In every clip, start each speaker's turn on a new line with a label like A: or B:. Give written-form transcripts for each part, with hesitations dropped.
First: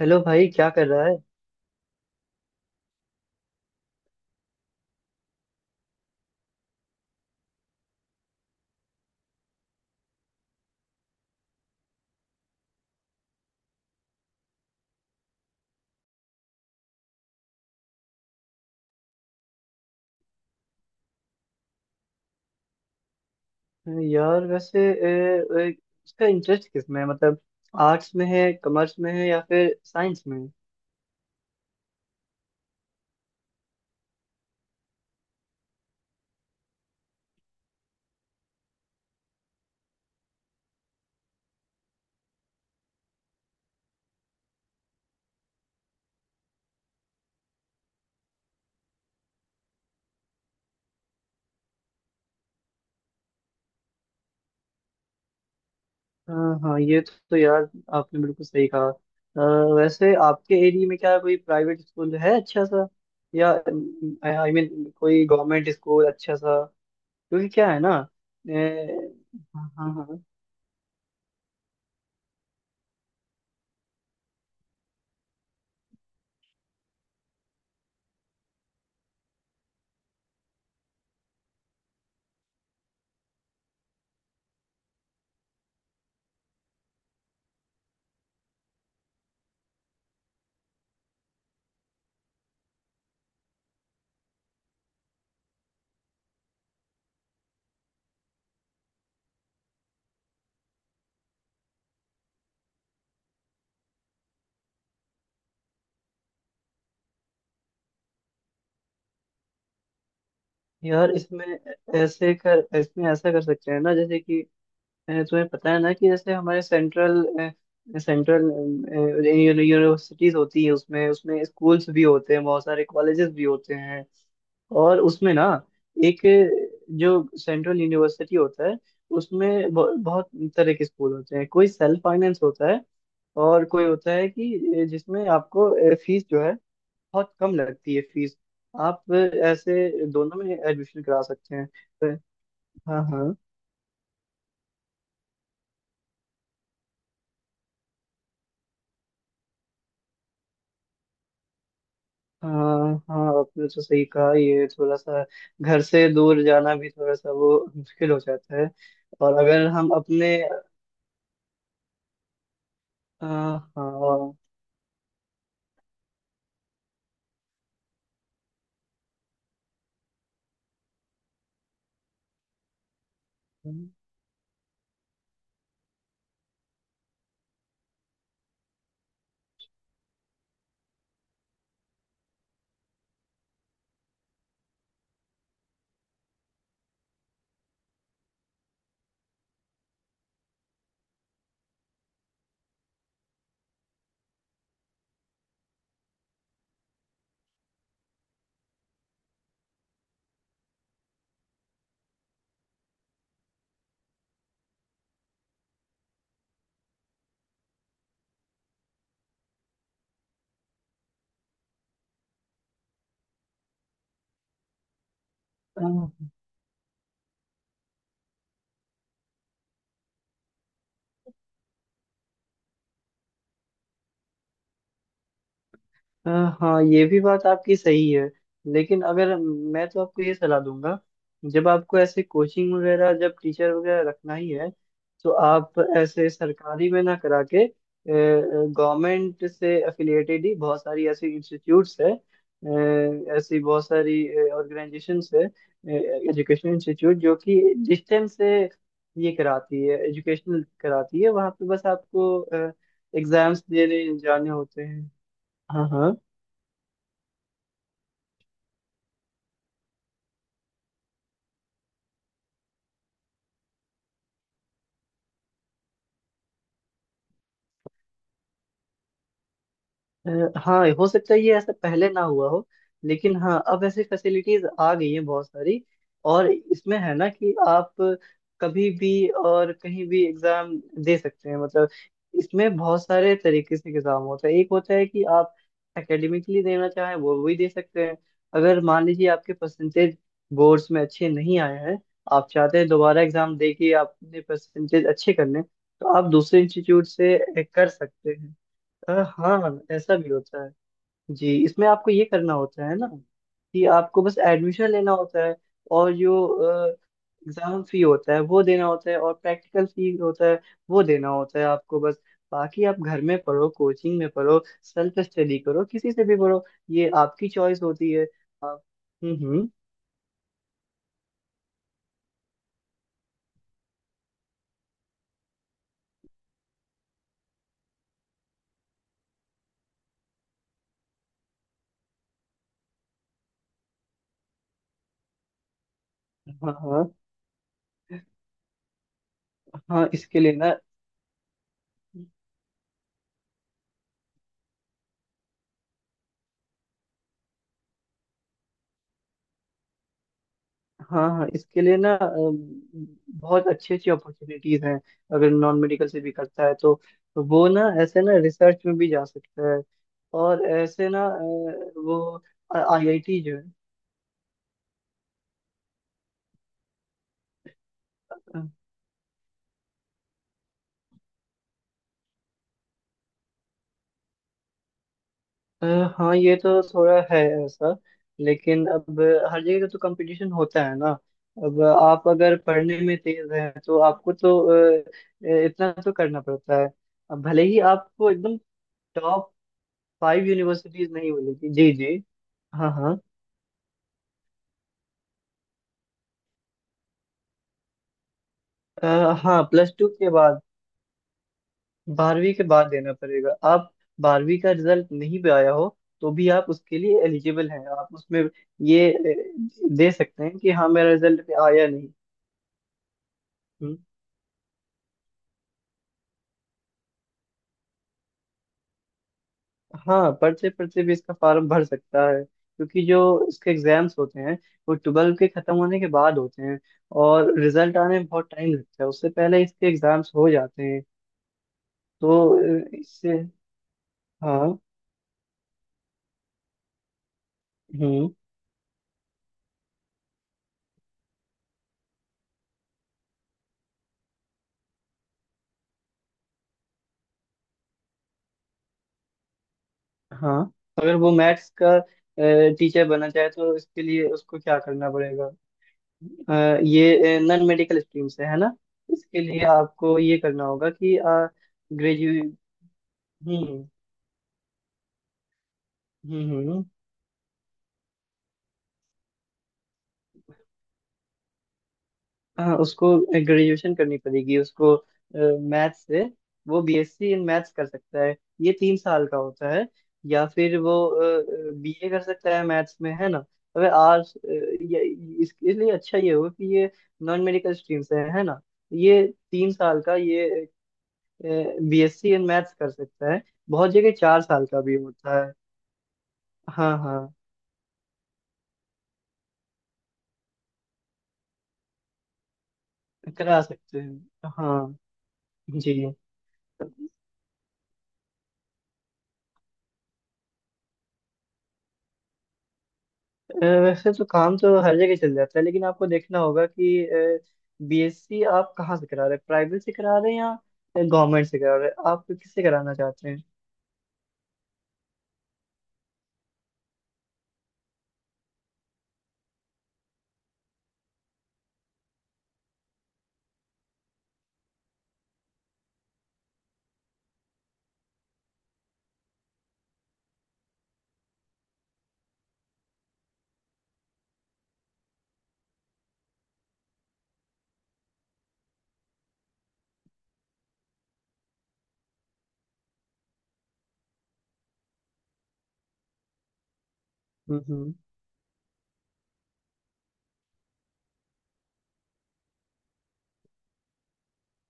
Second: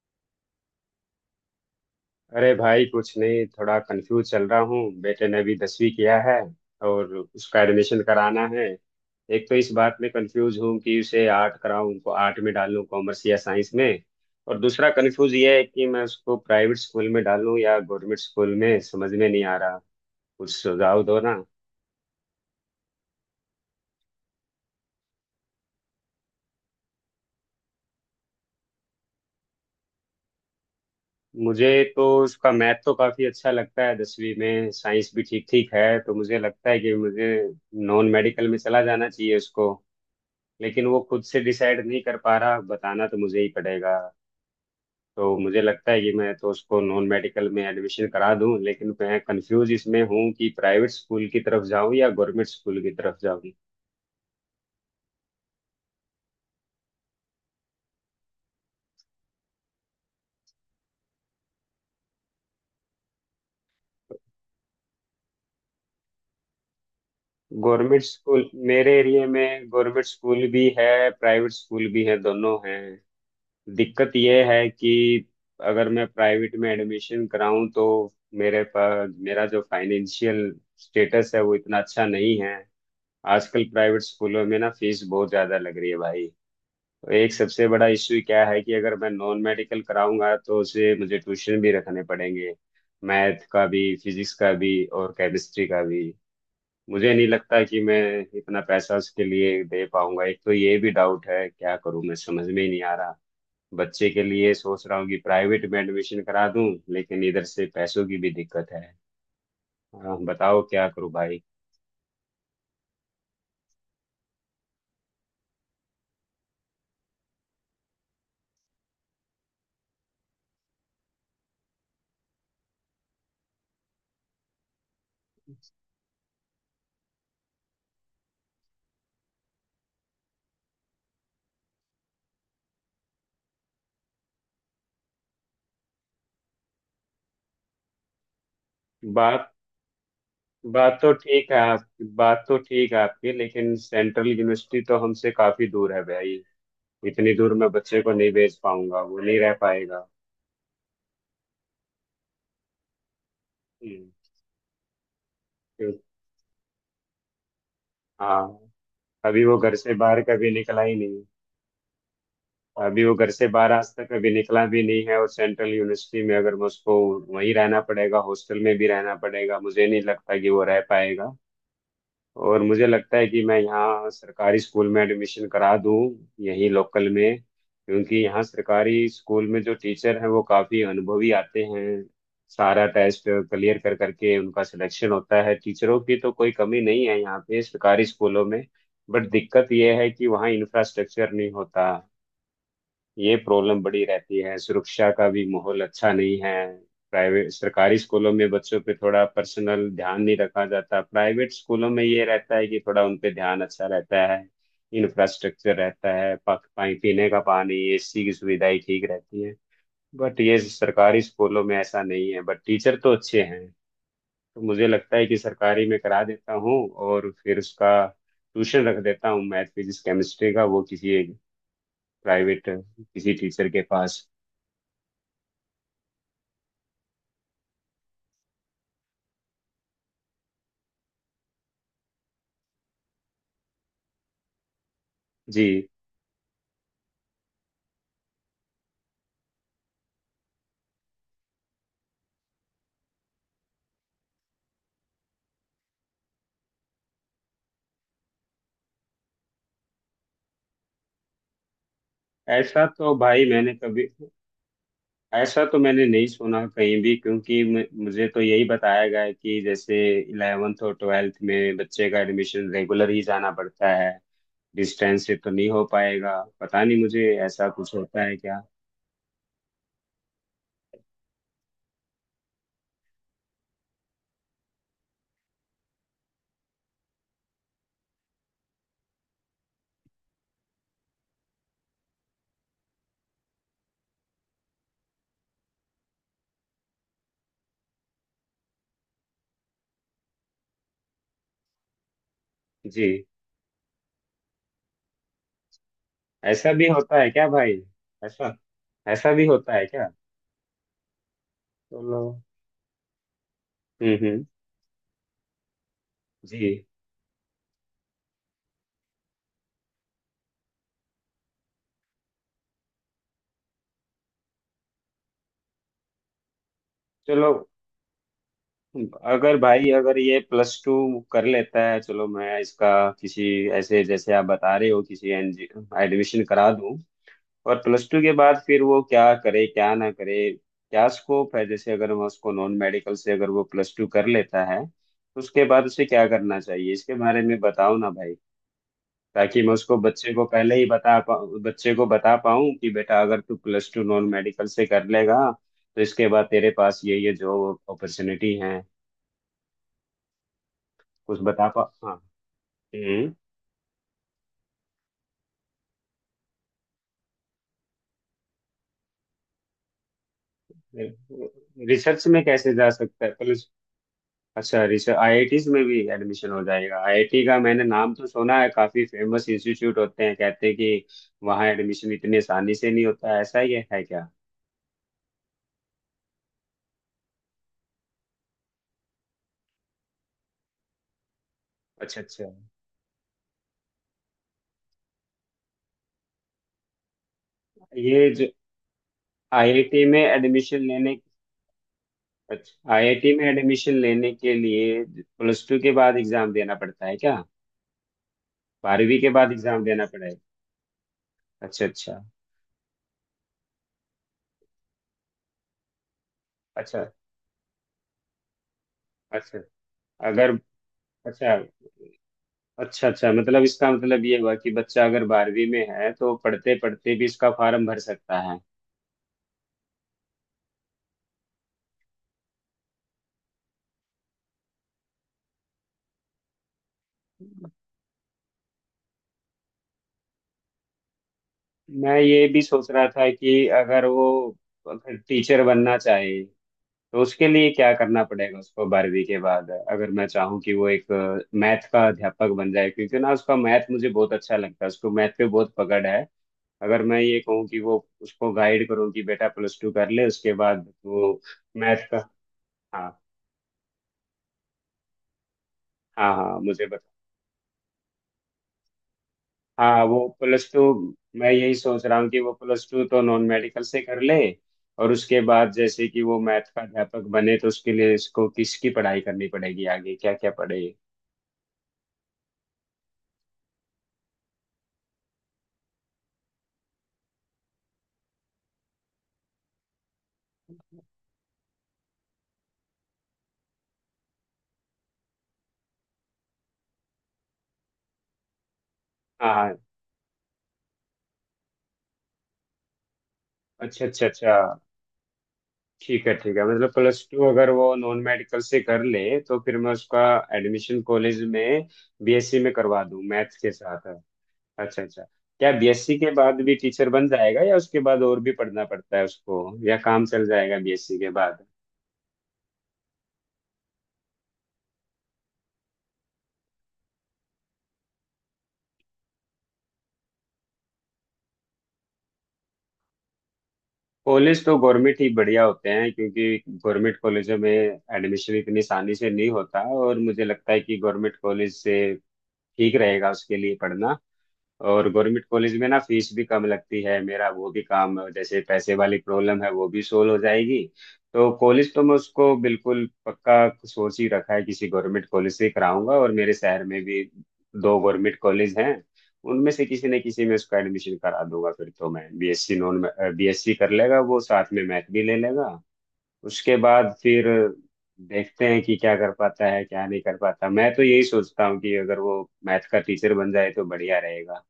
A: Hello भाई, क्या कर रहा
B: अरे भाई, कुछ नहीं, थोड़ा कंफ्यूज चल रहा हूँ। बेटे ने अभी 10वीं किया है और उसका एडमिशन कराना है। एक तो इस बात में कंफ्यूज हूँ कि उसे आर्ट कराऊँ, उनको आर्ट में डालूँ, कॉमर्स या साइंस में। और दूसरा कंफ्यूज ये है कि मैं उसको प्राइवेट स्कूल में डालूँ या गवर्नमेंट स्कूल में, समझ में नहीं आ रहा। कुछ सुझाव दो ना।
A: है यार? वैसे ए, ए, इसका इंटरेस्ट किस में है, मतलब आर्ट्स में है, कॉमर्स में है या फिर साइंस में है?
B: मुझे तो उसका मैथ तो काफी अच्छा लगता है, 10वीं में साइंस भी ठीक ठीक है, तो मुझे लगता है कि मुझे नॉन मेडिकल में चला जाना चाहिए उसको। लेकिन वो खुद से डिसाइड नहीं कर पा रहा, बताना तो मुझे ही पड़ेगा। तो मुझे लगता है कि मैं तो उसको नॉन मेडिकल में एडमिशन करा दूं, लेकिन मैं कंफ्यूज इसमें हूँ कि प्राइवेट स्कूल की तरफ जाऊं या गवर्नमेंट स्कूल की तरफ जाऊं।
A: हाँ हाँ, ये तो यार, आपने बिल्कुल सही कहा। वैसे आपके एरिया में क्या कोई प्राइवेट स्कूल है अच्छा सा, या आई मीन कोई गवर्नमेंट स्कूल अच्छा सा? क्योंकि क्या है ना।
B: गवर्नमेंट स्कूल, मेरे
A: ए,
B: एरिया में
A: हाँ हाँ
B: गवर्नमेंट
A: हाँ।
B: स्कूल भी है, प्राइवेट स्कूल भी है, दोनों हैं। दिक्कत यह है कि अगर मैं प्राइवेट में एडमिशन कराऊं तो मेरे पास मेरा जो फाइनेंशियल स्टेटस है वो इतना अच्छा नहीं है। आजकल प्राइवेट स्कूलों में ना फीस बहुत ज्यादा लग रही है भाई। तो एक सबसे बड़ा इश्यू क्या है कि अगर मैं नॉन मेडिकल कराऊंगा तो उसे मुझे ट्यूशन भी रखने पड़ेंगे, मैथ का भी, फिजिक्स का भी और केमिस्ट्री का भी। मुझे नहीं लगता कि मैं इतना पैसा उसके लिए दे पाऊंगा, एक तो ये भी डाउट है। क्या करूं मैं, समझ में ही नहीं आ रहा। बच्चे के लिए सोच रहा हूँ कि प्राइवेट में एडमिशन करा दूं, लेकिन इधर से पैसों की भी दिक्कत है। हाँ, बताओ क्या करूं
A: यार,
B: भाई।
A: इसमें ऐसे कर इसमें ऐसा कर सकते हैं ना, जैसे कि तुम्हें पता है ना कि जैसे हमारे सेंट्रल सेंट्रल यूनिवर्सिटीज होती है, उसमें उसमें स्कूल्स भी होते हैं, बहुत सारे कॉलेजेस भी होते हैं। और उसमें ना एक जो सेंट्रल यूनिवर्सिटी होता है, उसमें बहुत तरह के स्कूल होते हैं, कोई सेल्फ फाइनेंस होता है, और कोई होता है कि जिसमें आपको फीस जो है बहुत कम लगती है। फीस आप
B: बात
A: ऐसे दोनों में
B: बात
A: एडमिशन
B: तो
A: करा
B: ठीक
A: सकते
B: है
A: हैं।
B: आपकी,
A: अ,
B: बात तो ठीक है आपकी,
A: हाँ
B: लेकिन सेंट्रल यूनिवर्सिटी तो हमसे काफी दूर है भाई। इतनी दूर मैं बच्चे को नहीं भेज पाऊंगा, वो नहीं रह पाएगा।
A: हाँ हाँ, आपने तो सही
B: हम्म।
A: कहा, ये थोड़ा सा घर
B: क्यों-
A: से दूर जाना भी थोड़ा सा वो मुश्किल हो
B: हाँ।
A: जाता है। और
B: अभी वो
A: अगर
B: घर
A: हम
B: से बाहर
A: अपने
B: कभी निकला ही नहीं। अभी वो घर से
A: आ,
B: बाहर आज तक कभी निकला भी नहीं है, और सेंट्रल यूनिवर्सिटी में अगर मैं उसको, वहीं रहना पड़ेगा, हॉस्टल में भी रहना पड़ेगा, मुझे नहीं लगता कि वो रह पाएगा। और मुझे लगता है कि मैं यहाँ सरकारी स्कूल में एडमिशन करा दूँ यहीं लोकल में, क्योंकि यहाँ सरकारी स्कूल में जो टीचर हैं वो काफ़ी अनुभवी आते हैं। सारा टेस्ट क्लियर कर करके उनका सिलेक्शन होता है, टीचरों की तो कोई कमी नहीं है यहाँ पे सरकारी स्कूलों में। बट दिक्कत ये है कि वहाँ इंफ्रास्ट्रक्चर नहीं होता, ये प्रॉब्लम बड़ी रहती है, सुरक्षा का भी माहौल अच्छा नहीं है। प्राइवेट सरकारी स्कूलों में बच्चों पे थोड़ा पर्सनल ध्यान नहीं रखा जाता, प्राइवेट स्कूलों में ये रहता है कि थोड़ा उन पे ध्यान अच्छा रहता है, इंफ्रास्ट्रक्चर रहता है, पानी, पीने का पानी, एसी की सुविधाएं ठीक रहती है। बट ये सरकारी स्कूलों में ऐसा नहीं है, बट टीचर तो अच्छे हैं। तो मुझे लगता है कि सरकारी में
A: हाँ।
B: करा देता हूँ, और फिर उसका ट्यूशन रख देता हूँ मैथ फिजिक्स केमिस्ट्री का, वो किसी एक प्राइवेट किसी टीचर के पास।
A: अ, हाँ, ये भी बात आपकी सही है, लेकिन अगर मैं तो आपको ये सलाह दूंगा, जब आपको ऐसे कोचिंग वगैरह, जब टीचर वगैरह रखना ही है, तो आप
B: जी।
A: ऐसे सरकारी में ना करा के, गवर्नमेंट से एफिलिएटेड ही बहुत सारी ऐसी इंस्टीट्यूट्स है, ऐसी बहुत सारी ऑर्गेनाइजेशंस है, एजुकेशन इंस्टीट्यूट, जो कि डिस्टेंस से ये कराती है, एजुकेशनल कराती है, वहाँ पे बस आपको
B: ऐसा तो भाई
A: एग्जाम्स
B: मैंने
A: देने
B: कभी,
A: जाने होते हैं।
B: ऐसा तो
A: हाँ
B: मैंने
A: हाँ,
B: नहीं सुना कहीं भी, क्योंकि मुझे तो यही बताया गया है कि जैसे 11वीं और 12वीं में बच्चे का एडमिशन रेगुलर ही जाना पड़ता है। डिस्टेंस से तो नहीं हो पाएगा, पता नहीं मुझे, ऐसा कुछ होता है क्या?
A: अ, हाँ, हो सकता है ये ऐसा पहले ना हुआ हो, लेकिन हाँ, अब ऐसी फैसिलिटीज आ गई हैं बहुत सारी। और इसमें है ना कि आप कभी भी और कहीं भी एग्जाम दे सकते हैं, मतलब इसमें बहुत सारे तरीके से एग्जाम होता है। एक होता है कि आप एकेडमिकली देना चाहें, वो भी दे सकते हैं। अगर मान लीजिए आपके परसेंटेज बोर्ड्स में अच्छे नहीं आए हैं, आप चाहते हैं
B: जी।
A: दोबारा एग्जाम दे के आपने परसेंटेज अच्छे करने, तो आप दूसरे
B: ऐसा भी
A: इंस्टीट्यूट
B: होता है क्या
A: से
B: भाई?
A: कर सकते हैं।
B: ऐसा ऐसा भी होता
A: हाँ,
B: है क्या?
A: ऐसा भी होता है। जी, इसमें आपको
B: चलो।
A: ये करना होता है ना कि आपको बस
B: हम्म।
A: एडमिशन लेना होता है, और
B: जी।
A: जो एग्जाम फी होता है वो देना होता है, और प्रैक्टिकल फी होता है वो देना होता है आपको, बस। बाकी आप घर में पढ़ो, कोचिंग में पढ़ो, सेल्फ स्टडी करो, किसी से भी पढ़ो, ये आपकी
B: चलो।
A: चॉइस होती है। आप।
B: अगर
A: हम्म।
B: भाई, अगर ये प्लस टू कर लेता है, चलो, मैं इसका किसी, ऐसे जैसे आप बता रहे हो किसी, एडमिशन करा दूं। और प्लस टू के बाद फिर वो क्या करे, क्या ना करे, क्या स्कोप है? जैसे अगर मैं उसको नॉन मेडिकल से, अगर वो प्लस टू कर लेता है, तो उसके बाद उसे क्या करना
A: हाँ
B: चाहिए,
A: हाँ,
B: इसके बारे में बताओ ना भाई, ताकि मैं उसको,
A: हाँ
B: बच्चे
A: इसके
B: को
A: लिए ना,
B: पहले ही बता पाऊँ, बच्चे को बता पाऊँ कि बेटा अगर तू प्लस टू नॉन मेडिकल से कर लेगा, तो इसके बाद तेरे पास ये जॉब अपॉर्चुनिटी है।
A: हाँ
B: कुछ
A: हाँ,
B: बता
A: इसके
B: पा,
A: लिए ना
B: हाँ। हम्म।
A: बहुत अच्छी अच्छी अपॉर्चुनिटीज हैं। अगर नॉन मेडिकल से भी करता है तो वो ना ऐसे ना रिसर्च में भी जा सकता है, और ऐसे ना
B: रिसर्च में
A: वो
B: कैसे जा सकता है
A: आईआईटी जो है।
B: प्लस? अच्छा, रिसर्च, आईआईटीज में भी एडमिशन हो जाएगा? आईआईटी का मैंने नाम तो सुना है, काफी फेमस इंस्टीट्यूट होते हैं, कहते हैं कि वहाँ एडमिशन इतनी आसानी से नहीं होता है। ऐसा ही है क्या?
A: अ, हाँ, ये तो थोड़ा है ऐसा, लेकिन अब हर जगह का तो कंपटीशन होता है ना। अब
B: अच्छा
A: आप
B: अच्छा।
A: अगर पढ़ने में तेज हैं, तो आपको तो इतना तो करना पड़ता है। अब भले ही
B: ये
A: आपको
B: जो
A: एकदम
B: आईआईटी में
A: फाइव
B: एडमिशन
A: यूनिवर्सिटीज
B: लेने,
A: नहीं बोली थी, जी जी। हाँ
B: अच्छा,
A: हाँ,
B: आईआईटी में एडमिशन लेने के लिए प्लस टू के बाद एग्जाम देना पड़ता है क्या?
A: अ,
B: 12वीं के बाद
A: हाँ,
B: एग्जाम
A: प्लस
B: देना
A: टू के
B: पड़ेगा?
A: बाद,
B: अच्छा अच्छा
A: बारहवीं के बाद देना पड़ेगा। आप बारहवीं का रिजल्ट नहीं भी आया हो, तो भी आप उसके
B: अच्छा।
A: लिए एलिजिबल हैं। आप उसमें ये
B: अच्छा,
A: दे सकते
B: अगर,
A: हैं कि हाँ, मेरा रिजल्ट
B: अच्छा
A: पे आया नहीं।
B: अच्छा अच्छा, मतलब इसका
A: हम्म,
B: मतलब ये हुआ कि बच्चा अगर 12वीं में है तो पढ़ते पढ़ते भी इसका फॉर्म भर सकता है।
A: हाँ, पढ़ते पढ़ते भी इसका फॉर्म भर सकता है, क्योंकि जो इसके एग्जाम्स होते हैं वो ट्वेल्व के खत्म होने के बाद होते हैं, और रिजल्ट आने में बहुत टाइम लगता है, उससे पहले इसके एग्जाम्स हो जाते हैं,
B: मैं
A: तो
B: ये भी सोच रहा था
A: इससे
B: कि अगर वो,
A: हाँ।
B: अगर टीचर बनना चाहे तो उसके लिए क्या करना
A: हम्म।
B: पड़ेगा उसको, 12वीं के बाद, अगर मैं चाहूँ कि वो एक मैथ का अध्यापक बन जाए, क्योंकि ना उसका मैथ मुझे बहुत अच्छा लगता है, उसको मैथ पे बहुत पकड़ है। अगर मैं ये कहूँ कि वो, उसको गाइड करूँ कि बेटा प्लस टू कर ले उसके
A: हाँ,
B: बाद
A: अगर वो
B: वो
A: मैथ्स का
B: मैथ का,
A: टीचर
B: हाँ
A: बनना चाहे, तो इसके लिए उसको क्या करना पड़ेगा?
B: हाँ हाँ, मुझे,
A: ये नॉन मेडिकल स्ट्रीम से है ना, इसके लिए
B: हाँ
A: आपको
B: वो
A: ये करना
B: प्लस टू,
A: होगा कि
B: मैं यही सोच रहा हूँ कि वो
A: ग्रेजुएट।
B: प्लस टू तो नॉन मेडिकल
A: हम्म
B: से कर ले, और उसके बाद जैसे कि वो
A: हम्म।
B: मैथ का अध्यापक बने, तो उसके लिए इसको किसकी पढ़ाई करनी पड़ेगी आगे, क्या क्या पढ़े?
A: हाँ, उसको ग्रेजुएशन करनी पड़ेगी उसको मैथ्स से। वो बीएससी इन मैथ्स कर सकता है, ये 3 साल का होता है। या फिर वो बीए कर सकता है मैथ्स में, है ना। अबे आर्ट्स ये इसलिए अच्छा ये हुआ कि ये नॉन मेडिकल स्ट्रीम से है ना। ये
B: हाँ
A: तीन
B: हाँ।
A: साल का ये बीएससी इन मैथ्स कर सकता है, बहुत
B: अच्छा
A: जगह
B: अच्छा
A: चार
B: अच्छा,
A: साल का भी होता है।
B: ठीक है ठीक है, मतलब
A: हाँ
B: प्लस
A: हाँ,
B: टू अगर वो नॉन मेडिकल से कर ले, तो फिर मैं उसका एडमिशन कॉलेज में बीएससी में करवा दूँ मैथ्स
A: करा
B: के
A: सकते
B: साथ।
A: हैं, हाँ।
B: अच्छा अच्छा, क्या
A: जी,
B: बीएससी के बाद भी टीचर बन जाएगा या उसके बाद और भी पढ़ना पड़ता है उसको, या काम चल जाएगा बीएससी के बाद?
A: वैसे तो काम तो हर जगह चल जाता है, लेकिन आपको देखना होगा कि बीएससी आप कहाँ से करा रहे हैं, प्राइवेट से करा रहे हैं या गवर्नमेंट से करा रहे हैं, आप किससे कराना चाहते हैं?
B: कॉलेज तो गवर्नमेंट ही बढ़िया होते हैं, क्योंकि गवर्नमेंट कॉलेजों में एडमिशन इतनी आसानी से नहीं होता, और मुझे लगता है कि गवर्नमेंट कॉलेज से ठीक रहेगा उसके लिए पढ़ना। और गवर्नमेंट कॉलेज में ना फीस भी कम लगती है, मेरा वो भी काम, जैसे पैसे वाली प्रॉब्लम है वो भी सोल्व हो जाएगी। तो कॉलेज तो मैं उसको बिल्कुल पक्का सोच ही रखा है, किसी गवर्नमेंट कॉलेज से ही कराऊंगा, और मेरे शहर में भी दो गवर्नमेंट कॉलेज हैं, उनमें से किसी न किसी में उसका एडमिशन करा दूंगा। फिर तो मैं बीएससी कर लेगा, वो साथ में मैथ भी ले लेगा, उसके बाद फिर
A: हम्म
B: देखते हैं कि क्या कर पाता है क्या नहीं कर पाता। मैं तो यही सोचता हूँ कि अगर वो मैथ का टीचर बन जाए तो बढ़िया रहेगा।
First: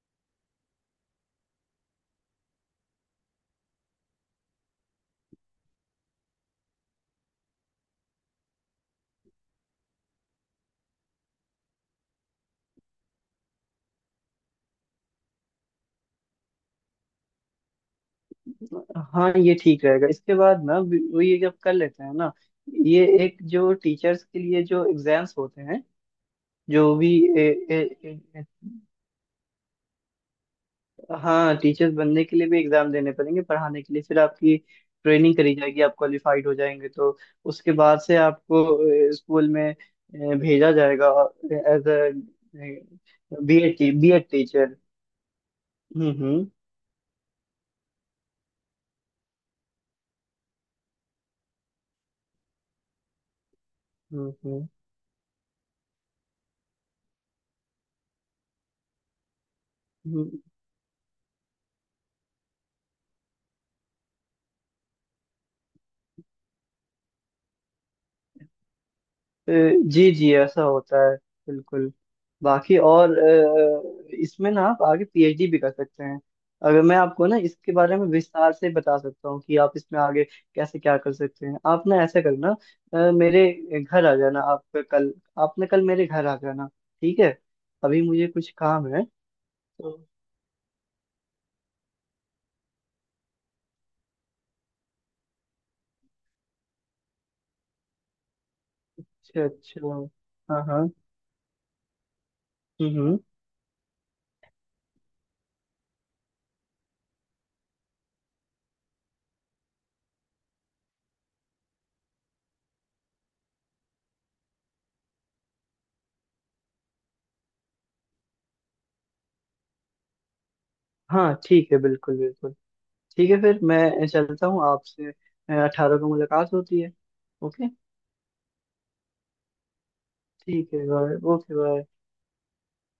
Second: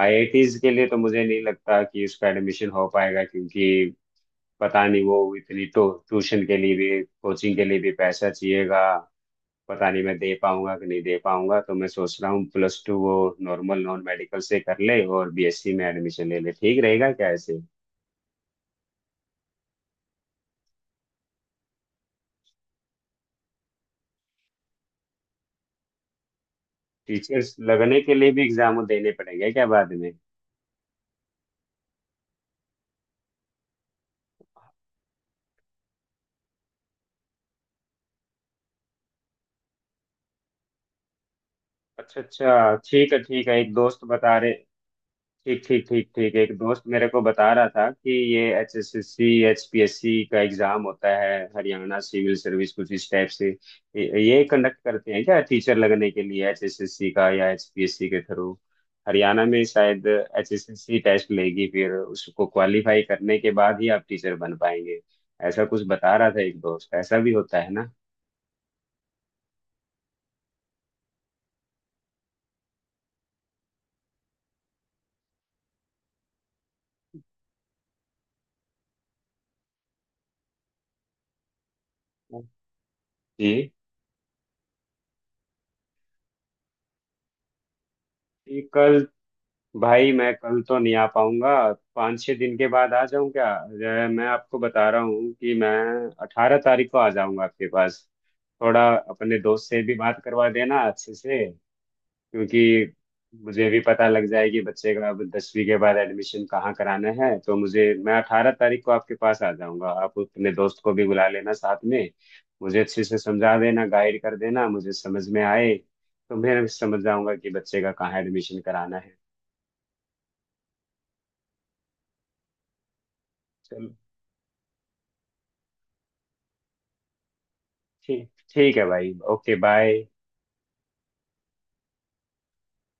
B: आईआईटीज के लिए तो मुझे नहीं लगता कि उसका एडमिशन हो पाएगा, क्योंकि पता नहीं, वो इतनी टो ट्यूशन के लिए भी, कोचिंग के लिए भी पैसा चाहिएगा, पता नहीं मैं दे पाऊंगा कि नहीं दे पाऊंगा। तो मैं सोच रहा हूँ प्लस टू वो नॉर्मल नॉन मेडिकल से कर ले और बीएससी में एडमिशन ले ले, ठीक रहेगा क्या ऐसे?
A: हम्म। हाँ, ये ठीक रहेगा इसके बाद ना वो ये जब कर लेते हैं ना। ये एक जो टीचर्स के लिए जो एग्जाम्स होते हैं, जो भी।
B: टीचर्स लगने के लिए भी एग्जाम देने पड़ेंगे क्या बाद में?
A: हाँ, टीचर्स बनने के लिए भी एग्जाम देने पड़ेंगे पढ़ाने के लिए, फिर आपकी ट्रेनिंग करी जाएगी, आप क्वालिफाइड हो जाएंगे, तो उसके बाद से आपको स्कूल में भेजा जाएगा, एज
B: अच्छा अच्छा, ठीक है
A: अ
B: ठीक है। एक
A: बीएड
B: दोस्त
A: बीएड
B: बता रहे,
A: टीचर।
B: ठीक ठीक ठीक ठीक,
A: हम्म।
B: एक दोस्त मेरे को बता रहा था कि ये H S S C, H P S C का एग्जाम होता है, हरियाणा सिविल सर्विस, कुछ इस टाइप से ये
A: हम्म
B: कंडक्ट करते हैं क्या? टीचर लगने के लिए एच एस एस सी का या एच पी एस सी के थ्रू? हरियाणा में शायद
A: हम्म,
B: H S S C test लेगी, फिर उसको क्वालिफाई करने के बाद ही आप टीचर बन पाएंगे, ऐसा कुछ बता रहा था एक दोस्त। ऐसा भी होता है ना?
A: जी जी, ऐसा होता है, बिल्कुल। बाकी और इसमें ना आप आगे पीएचडी भी कर सकते हैं। अगर मैं आपको ना इसके बारे में विस्तार से बता सकता हूँ कि आप इसमें आगे कैसे क्या कर सकते हैं, आप ना ऐसा करना, मेरे
B: जी।
A: घर आ जाना आप, कल। आपने कल मेरे घर आ जाना, ठीक है? अभी मुझे कुछ काम है
B: कल?
A: तो।
B: भाई मैं कल तो नहीं आ पाऊंगा। 5-6 दिन के बाद आ जाऊं क्या? मैं आपको बता रहा हूँ कि मैं 18 तारीख को आ जाऊंगा आपके पास, थोड़ा अपने
A: अच्छा
B: दोस्त से
A: अच्छा।
B: भी बात करवा
A: हाँ
B: देना
A: हाँ।
B: अच्छे से, क्योंकि
A: हम्म।
B: मुझे भी पता लग जाएगी बच्चे का अब 10वीं के बाद एडमिशन कहाँ कराना है, तो मुझे, मैं 18 तारीख को आपके पास आ जाऊंगा, आप अपने दोस्त को भी बुला लेना साथ में, मुझे अच्छे से समझा देना, गाइड कर देना, मुझे समझ में आए तो मैं समझ जाऊंगा कि बच्चे का कहाँ एडमिशन कराना है।
A: हाँ ठीक है, बिल्कुल बिल्कुल। ठीक है, फिर
B: चलो।
A: मैं चलता हूँ आपसे। 18 को मुलाकात होती है। ओके।
B: ठीक। ठीक है भाई, ओके बाय।
A: ठीक है भाई, ओके भाई।